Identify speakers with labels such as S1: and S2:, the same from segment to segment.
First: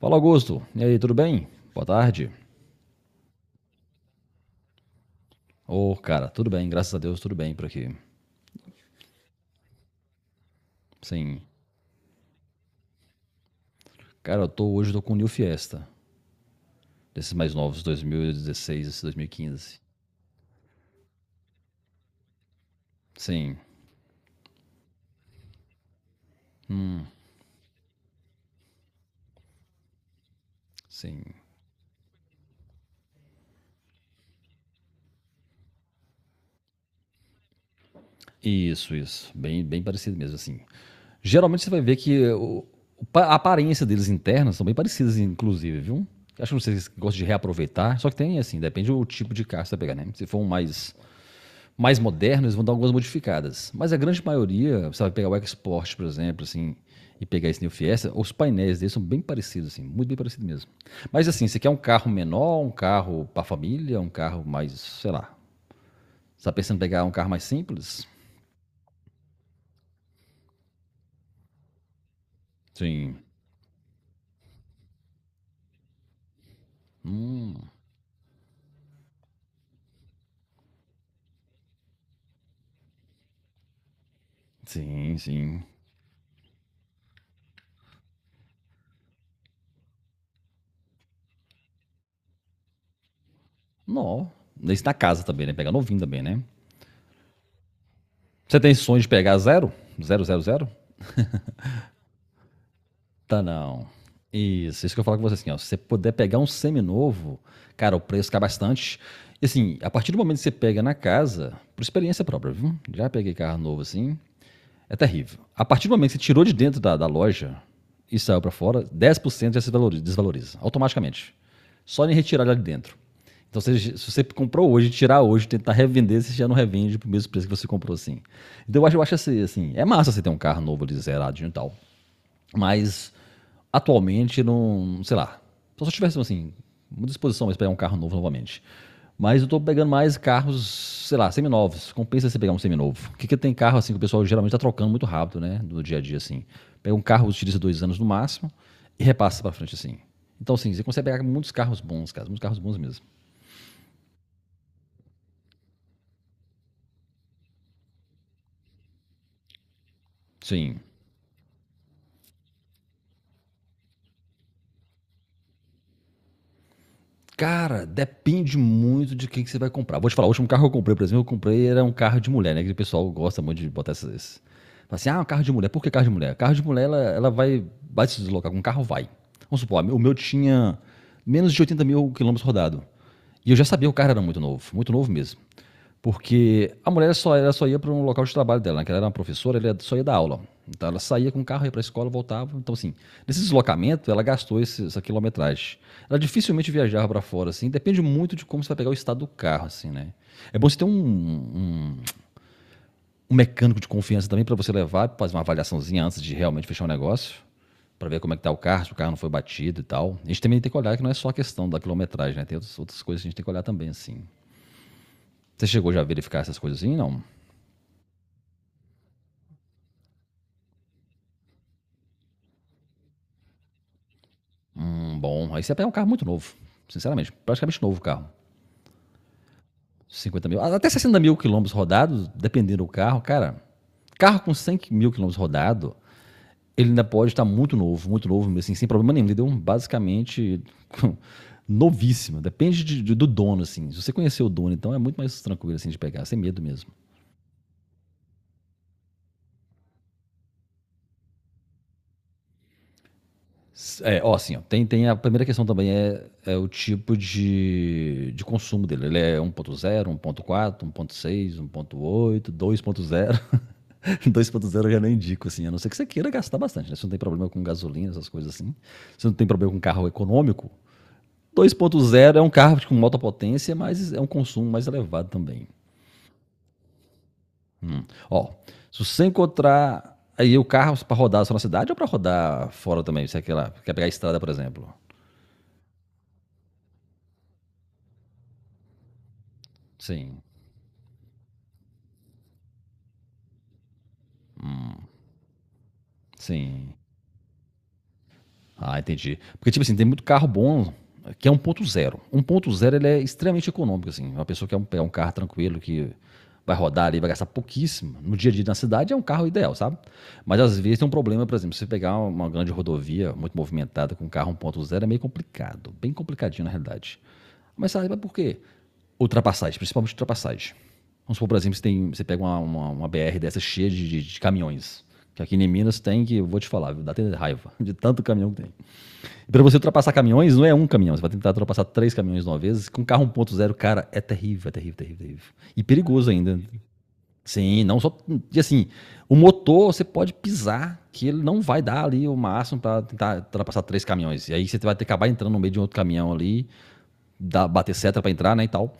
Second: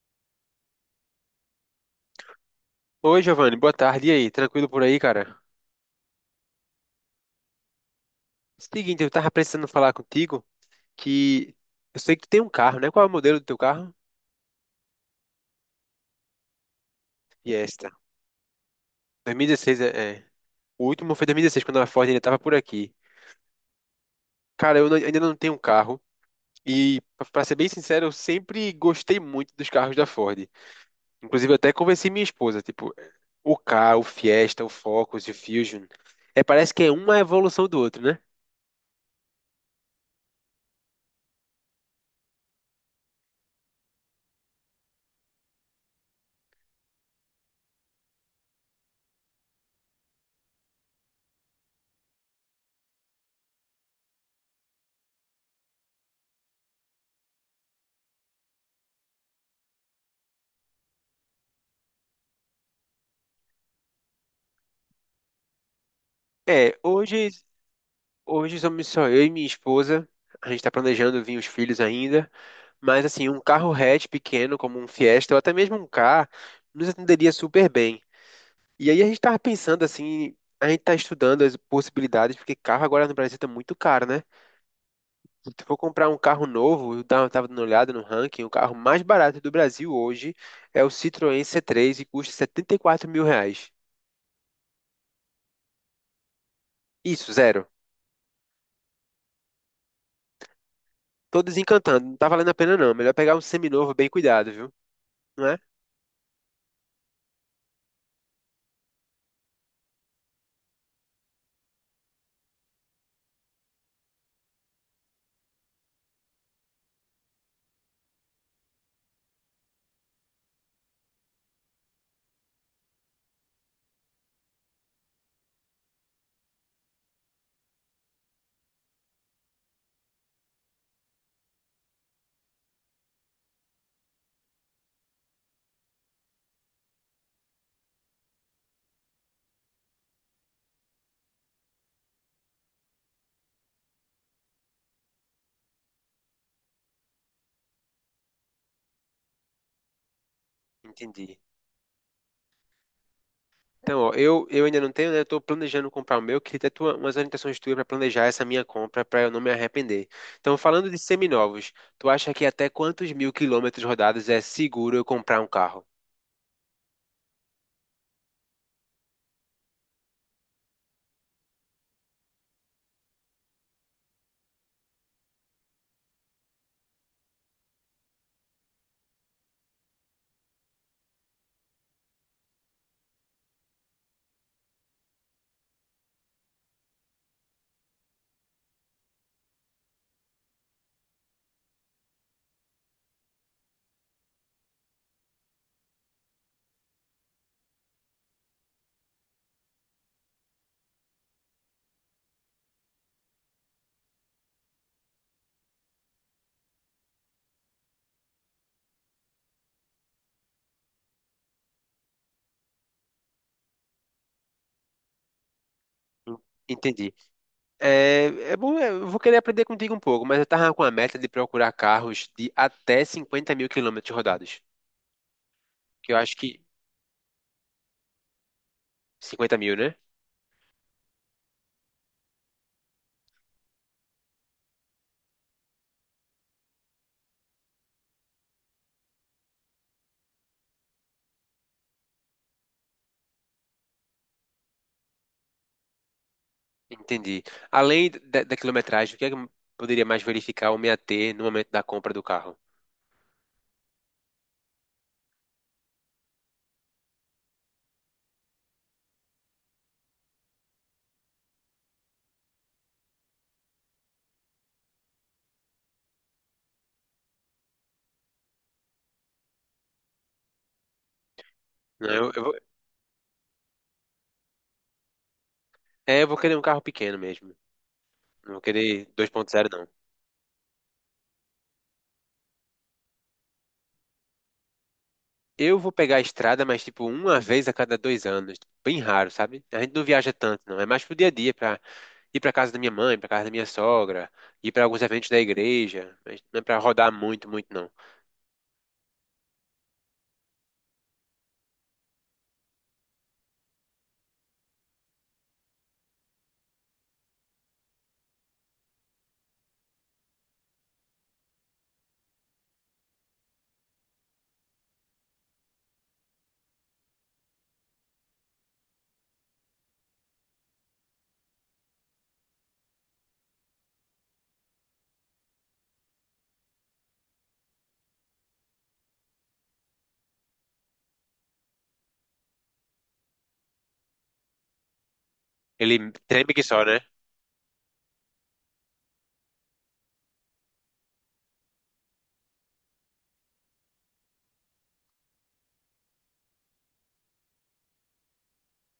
S1: Fala Augusto, e aí, tudo bem? Boa tarde.
S2: Oi, Giovanni, boa tarde. E aí, tranquilo por aí, cara?
S1: Ô, cara, tudo bem, graças a Deus, tudo bem por aqui.
S2: Seguinte, eu tava precisando falar contigo
S1: Sim,
S2: que eu sei que tu tem um carro, né? Qual é o modelo do teu carro?
S1: cara, eu tô, hoje eu tô com o New Fiesta, desses mais novos,
S2: Fiesta.
S1: 2016, esse 2015.
S2: 2016, é, é. O último foi 2016, quando a Ford ainda tava por aqui.
S1: Sim,
S2: Cara, eu não- ainda não tenho um carro. E, pra ser bem sincero, eu sempre gostei muito dos carros da Ford.
S1: sim.
S2: Inclusive, eu até convenci minha esposa, tipo, o Ka, o Fiesta, o Focus e o Fusion. É, parece que é uma evolução do outro, né?
S1: Isso, bem, bem parecido mesmo, assim. Geralmente você vai ver que a aparência deles internas são bem parecidas, inclusive, viu? Acho que vocês gostam de reaproveitar, só que tem, assim, depende do tipo de carro que você vai pegar, né? Se for um mais modernos, eles vão dar algumas modificadas. Mas a grande maioria, você vai pegar o Export, por exemplo, assim, e pegar esse New Fiesta, os painéis deles são bem parecidos, assim, muito bem parecidos mesmo. Mas assim, você quer um carro menor, um carro para família, um carro mais, sei lá. Você tá pensando
S2: É,
S1: em pegar um carro
S2: hoje.
S1: mais simples?
S2: Hoje somos só eu e minha esposa. A gente está planejando vir os filhos ainda, mas
S1: Sim,
S2: assim, um carro hatch pequeno, como um Fiesta, ou até mesmo um Ka, nos atenderia super bem. E aí a gente estava pensando assim, a gente está estudando as possibilidades, porque carro agora no Brasil está muito caro, né?
S1: sim,
S2: Se
S1: sim.
S2: tu for comprar um carro novo, eu tava dando uma olhada no ranking, o carro mais barato do Brasil hoje é o Citroën C3 e custa R$ 74.000.
S1: Não. Isso na casa também, né? Pegar novinho também, né?
S2: Isso, zero.
S1: Você tem sonho de pegar zero? Zero, zero, zero?
S2: Tô desencantando, não tá valendo a pena não. Melhor pegar um
S1: Tá não.
S2: seminovo bem cuidado, viu?
S1: Isso que eu falo com você
S2: Não
S1: assim, ó,
S2: é?
S1: se você puder pegar um seminovo, cara, o preço cai bastante. E assim, a partir do momento que você pega na casa, por experiência própria, viu? Já peguei carro novo assim, é terrível. A partir do momento que você tirou de dentro da loja e saiu pra fora, 10% já se valoriza, desvaloriza, automaticamente. Só em retirar lá de dentro. Então, se você comprou hoje, tirar hoje, tentar revender, você já não revende pro mesmo preço que você comprou assim. Então, eu acho assim, assim, é massa você ter um carro novo ali zeradinho e tal. Mas atualmente não, sei lá. Só se eu tivesse assim, uma disposição para pegar um carro novo novamente. Mas eu tô pegando mais carros, sei lá, seminovos. Compensa você pegar um seminovo. Porque que tem carro assim que o pessoal geralmente tá trocando muito rápido, né? No dia a dia, assim. Pega um carro, utiliza dois anos no máximo e repassa para frente, assim. Então, assim, você consegue pegar
S2: Entendi.
S1: muitos carros bons, cara. Muitos carros bons mesmo.
S2: Então, ó, eu ainda não tenho, né? Eu tô planejando comprar o meu, queria ter tua, umas orientações tuas para planejar essa minha compra, para eu não me arrepender. Então,
S1: Sim.
S2: falando de seminovos, tu acha que até quantos mil quilômetros rodados é seguro eu comprar um carro?
S1: Cara, depende muito de quem que você vai comprar. Vou te falar, o último carro que eu comprei, por exemplo, eu comprei era um carro de mulher, né? Que o pessoal gosta muito de botar esses. Fala assim, ah, um carro de mulher. Por que carro de mulher? Carro de mulher, ela vai, vai se deslocar. Com um carro, vai. Vamos supor, o meu tinha menos de 80 mil quilômetros rodado. E eu já sabia que o carro era muito novo mesmo. Porque a mulher só, ela só ia para um local de trabalho dela, né? Ela era uma professora, ela só ia dar aula. Então ela saía com o carro, ia para a escola, voltava. Então, assim, nesse deslocamento, ela gastou essa quilometragem. Ela dificilmente viajava para fora, assim. Depende muito de como você vai pegar o estado do carro, assim, né? É bom você ter um mecânico de confiança também para você levar, para fazer uma avaliaçãozinha antes de realmente fechar o negócio. Para ver como é que tá o carro, se o carro não foi batido e tal. A gente também tem que olhar que não é só a questão da quilometragem, né? Tem outras, outras coisas que a gente tem que olhar também, assim. Você chegou já a verificar
S2: En-
S1: essas coisas assim?
S2: Entendi.
S1: Não.
S2: É, é bom, é, eu vou querer aprender contigo um pouco, mas eu tava com a meta de procurar carros de até 50 mil quilômetros rodados,
S1: Bom, aí você pega um carro
S2: que eu
S1: muito
S2: acho
S1: novo,
S2: que
S1: sinceramente, praticamente novo o carro.
S2: 50 mil, né?
S1: 50 mil, até 60 mil quilômetros rodados, dependendo do carro, cara. Carro com 100 mil quilômetros rodado, ele ainda pode estar muito novo, assim, sem problema nenhum, entendeu? Basicamente, novíssimo. Depende do dono, assim. Se você conhecer o dono, então é muito mais tranquilo, assim, de pegar, sem medo mesmo.
S2: Entendi. Além da quilometragem, o que é que eu poderia mais verificar ou me ater no momento da compra do carro?
S1: É, ó, assim, ó, tem a primeira questão também é, é o tipo de consumo dele. Ele é 1.0, 1.4, 1.6, 1.8, 2.0. 2.0 eu já nem indico, assim, a não ser que você queira gastar bastante, né? Você não tem problema com gasolina, essas coisas assim. Você não tem problema com carro econômico.
S2: Né,
S1: 2.0 é um
S2: eu
S1: carro com alta potência, mas é um consumo mais elevado também.
S2: é, eu vou querer um carro pequeno mesmo.
S1: Hum. Ó,
S2: Não vou
S1: se
S2: querer
S1: você
S2: 2.0 não.
S1: encontrar aí o carro para rodar só na cidade ou para rodar fora também, se é aquela, quer pegar a estrada, por exemplo.
S2: Eu vou pegar a estrada, mas tipo uma vez a cada 2 anos. Bem raro, sabe? A gente não viaja
S1: Sim.
S2: tanto, não. É mais pro dia a dia, pra ir pra casa da minha mãe, pra casa da minha sogra, ir pra alguns eventos da igreja. Mas não é pra
S1: Sim.
S2: rodar muito, muito, não.
S1: Ah, entendi. Porque, tipo assim, tem muito carro bom que é um um ponto zero ele é extremamente econômico, assim. Uma pessoa que quer pegar um carro tranquilo, que vai rodar ali, vai gastar pouquíssimo. No dia a dia na cidade é um carro ideal, sabe? Mas às vezes tem um problema, por exemplo, se você pegar uma grande rodovia muito movimentada com um carro um ponto zero é meio complicado. Bem complicadinho, na realidade. Mas sabe por quê? Ultrapassagem, principalmente ultrapassagem. Vamos supor, por exemplo, você pega uma BR dessa cheia de caminhões. Que aqui em Minas tem que, eu vou te falar, viu, dá até raiva de tanto caminhão que tem. E pra você ultrapassar caminhões, não é um caminhão. Você vai tentar ultrapassar três caminhões de uma vez. Com carro 1.0, cara, é terrível, terrível, terrível. E
S2: Ele
S1: perigoso
S2: treme
S1: ainda.
S2: que só, né?
S1: Sim, não só. E assim, o motor você pode pisar, que ele não vai dar ali o máximo para tentar ultrapassar três caminhões. E aí você vai ter que acabar entrando no meio de um outro caminhão ali, dar, bater seta para entrar, né? E tal.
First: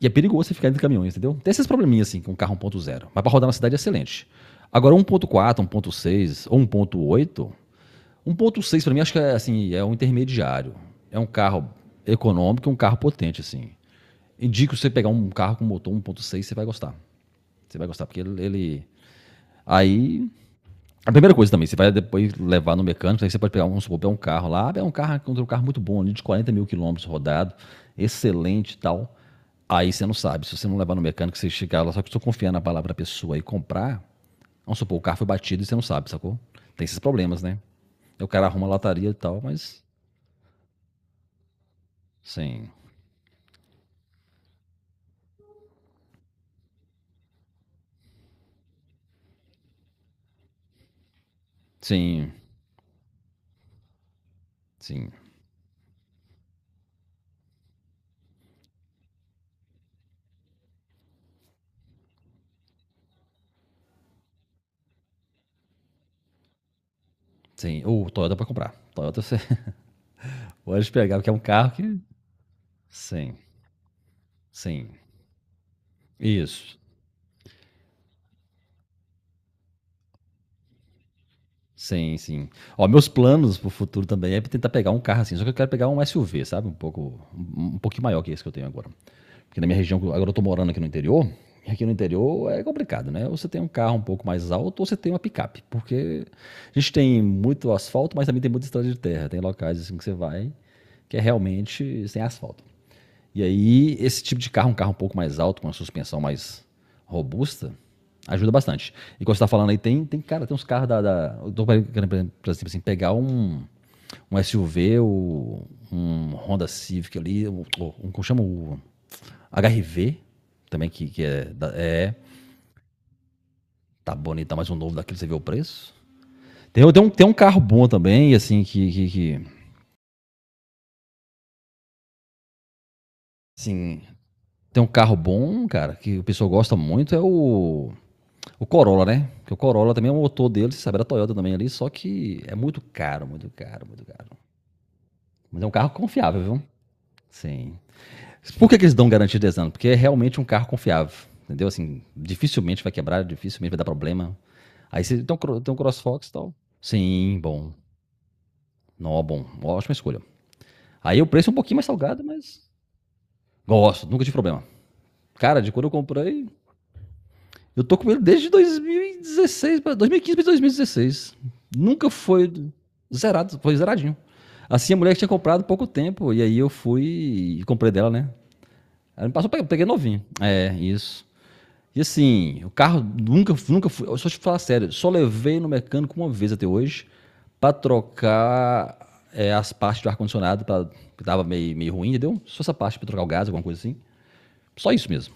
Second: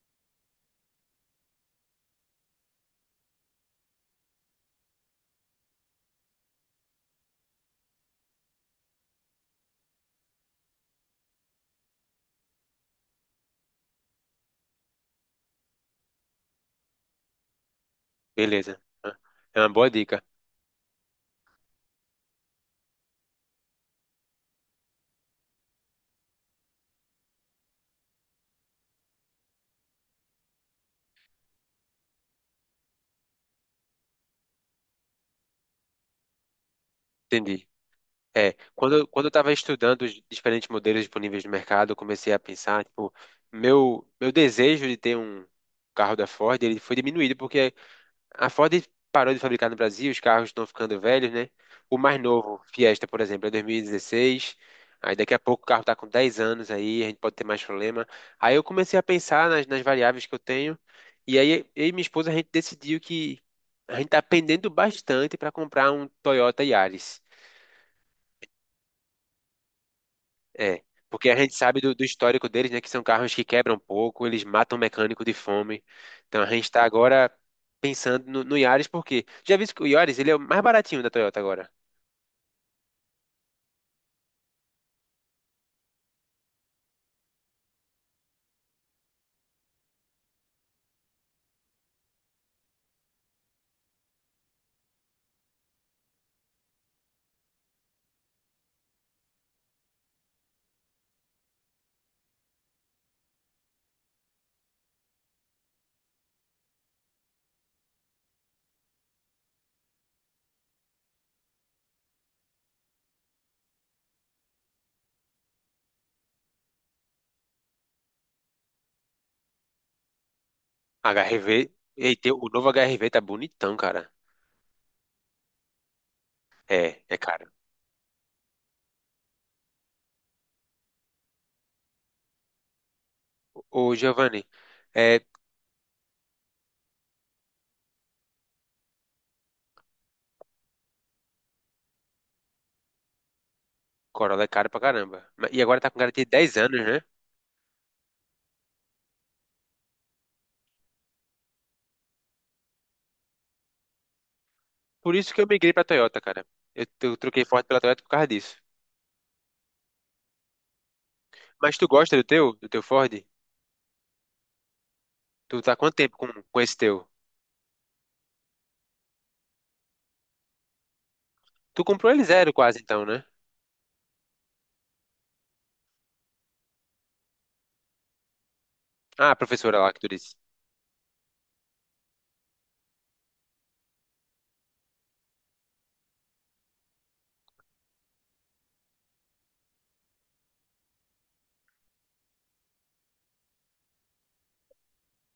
S1: E é perigoso você ficar entre caminhões, entendeu? Tem esses probleminhas assim com um carro 1.0. Mas para rodar na cidade é excelente. Agora 1.4, 1.6 ou 1.8. 1.6 para mim acho que é assim, é um intermediário. É um carro econômico, um carro potente assim. Indico você pegar um carro com motor 1.6, você vai gostar. Você vai gostar porque ele,
S2: Beleza.
S1: ele
S2: Ah, é uma boa dica.
S1: Aí, a primeira coisa também, você vai depois levar no mecânico, aí você pode pegar, um, vamos supor, pegar um carro lá, ah, um carro muito bom ali, de 40 mil quilômetros rodado, excelente e tal. Aí você não sabe, se você não levar no mecânico, você chegar lá, só que estou confiando na palavra da pessoa e comprar, vamos supor, o carro foi batido e você não sabe, sacou? Tem esses problemas, né?
S2: Entendi.
S1: Aí o cara
S2: É,
S1: arruma a
S2: quando,
S1: lataria e
S2: quando eu
S1: tal,
S2: estava
S1: mas
S2: estudando os diferentes modelos disponíveis no mercado, eu comecei a
S1: sim,
S2: pensar, tipo, meu desejo de ter um carro da Ford, ele foi diminuído, porque a Ford parou de fabricar no Brasil, os carros estão ficando velhos, né? O mais
S1: sim,
S2: novo, Fiesta, por exemplo, é 2016.
S1: sim,
S2: Aí daqui a pouco o carro está com 10 anos aí, a gente pode ter mais problema. Aí eu comecei a pensar nas variáveis que eu tenho. E aí eu e minha esposa a gente decidiu que a gente está pendendo bastante para comprar um Toyota Yaris.
S1: sim. Ou Toyota pra comprar. Toyota você
S2: É,
S1: pode pegar, porque
S2: porque
S1: é
S2: a
S1: um
S2: gente
S1: carro
S2: sabe do,
S1: que...
S2: do histórico deles, né, que são carros
S1: Sim,
S2: que quebram pouco, eles matam
S1: sim,
S2: mecânico de fome. Então a gente
S1: isso.
S2: tá agora pensando no Yaris, porque já visto que o Yaris, ele é o mais baratinho da Toyota agora.
S1: Sim, sim. Ó, meus planos pro futuro também é tentar pegar um carro assim, só que eu quero pegar um SUV, sabe? Um pouco, um pouquinho maior que esse que eu tenho agora. Porque na minha região, agora eu tô morando aqui no interior, e aqui no interior é complicado, né? Ou você tem um carro um pouco mais alto, ou você tem uma picape, porque a gente tem muito asfalto, mas também tem muita estrada de terra, tem locais assim que você vai que é realmente sem asfalto. E aí, esse tipo de carro um pouco mais alto, com uma suspensão mais robusta, ajuda bastante. E quando você tá falando aí, tem cara, tem uns carros da eu tô querendo, por exemplo, tipo assim, pegar um, um SUV, ou um Honda Civic ali, um, como chama o HRV, também, que é,
S2: HRV,
S1: é.
S2: e tem, o novo HRV tá bonitão, cara.
S1: Tá bonito, mas um novo daquele, você vê o preço.
S2: É, é
S1: Tem um
S2: caro.
S1: carro bom também, assim, que
S2: Ô,
S1: assim,
S2: Giovanni,
S1: tem um carro
S2: é,
S1: bom, cara, que o pessoal gosta muito, é o. O Corolla, né? Porque o Corolla também é um motor dele, você sabe, da Toyota também ali, só que é muito caro, muito caro, muito caro.
S2: Corolla é caro pra caramba.
S1: Mas
S2: E
S1: é um
S2: agora tá
S1: carro
S2: com garantia de
S1: confiável,
S2: 10
S1: viu?
S2: anos, né?
S1: Sim. Por que eles dão garantia de 10 anos? Porque é realmente um carro confiável, entendeu? Assim, dificilmente vai quebrar, dificilmente vai dar problema. Aí
S2: Por
S1: você
S2: isso que eu migrei
S1: tem um
S2: pra Toyota,
S1: CrossFox e
S2: cara.
S1: tal.
S2: Eu
S1: Sim,
S2: troquei Ford
S1: bom.
S2: pela Toyota por causa disso.
S1: Não, bom. Ótima escolha. Aí o preço é um
S2: Mas
S1: pouquinho mais
S2: tu gosta
S1: salgado,
S2: do
S1: mas
S2: teu Ford?
S1: gosto, nunca tive problema. Cara,
S2: Tu
S1: de
S2: tá há
S1: quando eu
S2: quanto tempo
S1: comprei,
S2: com esse teu?
S1: eu tô com ele desde 2016, 2015 pra 2016.
S2: Tu
S1: Nunca
S2: comprou ele
S1: foi
S2: zero quase então, né?
S1: zerado, foi zeradinho. Assim, a mulher que tinha comprado há pouco tempo, e aí eu fui e comprei dela, né? Ela
S2: Ah,
S1: me
S2: a
S1: passou, eu
S2: professora
S1: peguei
S2: lá que tu
S1: novinho.
S2: disse.
S1: É, isso. E assim, o carro nunca, nunca fui. Só te falar sério, só levei no mecânico uma vez até hoje pra trocar é, as partes do ar-condicionado, que tava meio, meio ruim, entendeu? Só essa parte pra trocar o gás, alguma coisa assim. Só isso mesmo.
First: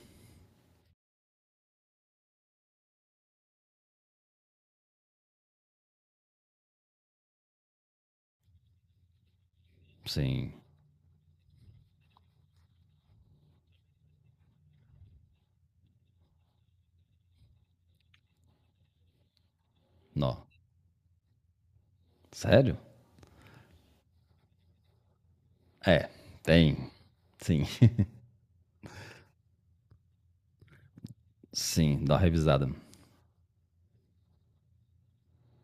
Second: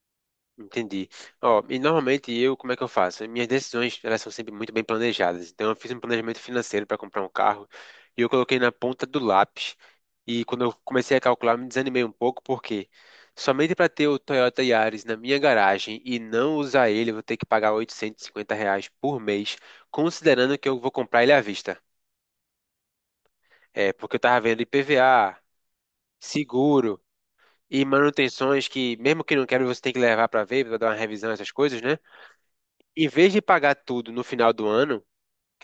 S2: Entendi. Ó, e normalmente eu, como é que eu faço? Minhas decisões, elas são sempre muito bem planejadas. Então eu fiz um planejamento financeiro para comprar um carro e eu coloquei na ponta do lápis. E
S1: Sim,
S2: quando eu comecei a calcular, me desanimei um pouco porque somente para ter o Toyota Yaris na minha garagem e não usar ele, eu vou ter que pagar R$ 850 por mês,
S1: não.
S2: considerando que eu vou comprar ele à vista.
S1: Sério?
S2: É, porque eu tava vendo IPVA,
S1: É, tem.
S2: seguro,
S1: Sim,
S2: e manutenções que, mesmo que não queira, você tem que levar para ver, para dar uma revisão, essas coisas, né?
S1: sim, dá uma revisada.
S2: Em vez de pagar tudo no final do ano,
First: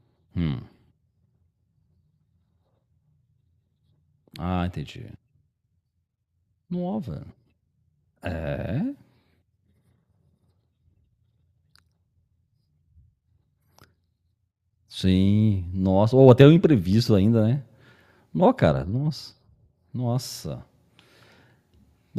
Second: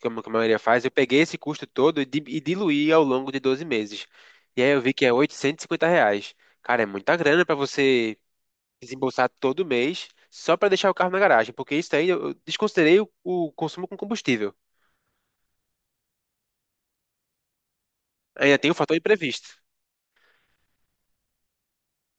S2: como que a maioria
S1: Hum.
S2: faz, eu peguei esse custo todo e, e diluí ao longo de 12 meses. E
S1: Ah,
S2: aí eu vi que
S1: entendi.
S2: é R$ 850. Cara, é muita
S1: Nova.
S2: grana para você
S1: É?
S2: desembolsar todo mês só para deixar o carro na garagem, porque isso aí eu desconsiderei o consumo com combustível.
S1: Sim, nossa. Ou até o imprevisto ainda, né? Nó,
S2: Ainda tem o
S1: cara,
S2: fator
S1: nossa.
S2: imprevisto.
S1: Nossa.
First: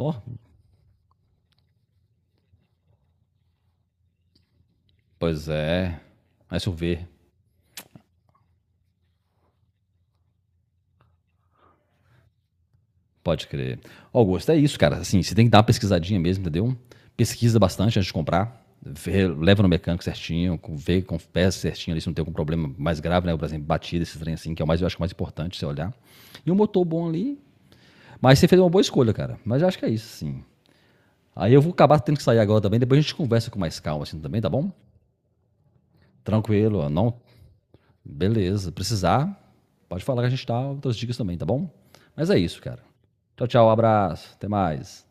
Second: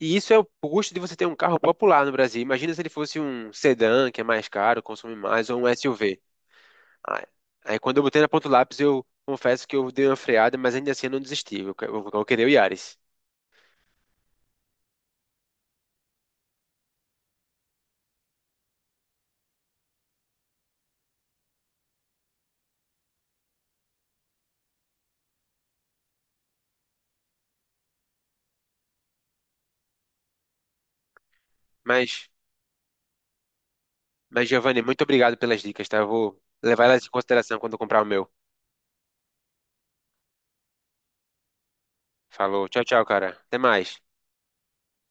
S2: E isso é o custo de você ter um carro popular no Brasil. Imagina se ele fosse um sedã, que é mais caro, consome
S1: Pois
S2: mais, ou um
S1: é.
S2: SUV.
S1: Mas eu ver.
S2: Aí, aí quando eu botei na ponta do lápis, eu confesso que eu dei uma freada, mas ainda assim eu não desisti. Eu, eu queria o Yaris.
S1: Pode crer. Ó, Augusto, é isso, cara. Assim, você tem que dar uma pesquisadinha mesmo, entendeu? Pesquisa bastante antes de comprar. Vê, leva no mecânico certinho, vê com peça certinho ali se não tem algum problema mais grave, né? Por exemplo, batida, esse trem assim, que é o mais, eu acho que é o mais importante você olhar. E um motor bom ali, mas você fez uma boa escolha, cara. Mas eu acho que é isso, sim. Aí eu vou acabar tendo que
S2: Mas,
S1: sair agora também. Depois a gente conversa com mais calma, assim, também,
S2: mas,
S1: tá bom?
S2: Giovanni, muito obrigado pelas dicas, tá? Eu vou levar
S1: Tranquilo,
S2: elas em
S1: não?
S2: consideração quando eu comprar o meu.
S1: Beleza. Precisar, pode falar que a gente dá outras dicas também, tá bom? Mas é isso,
S2: Falou.
S1: cara.
S2: Tchau, tchau, cara.
S1: Tchau,
S2: Até
S1: tchau.
S2: mais.
S1: Abraço. Até mais.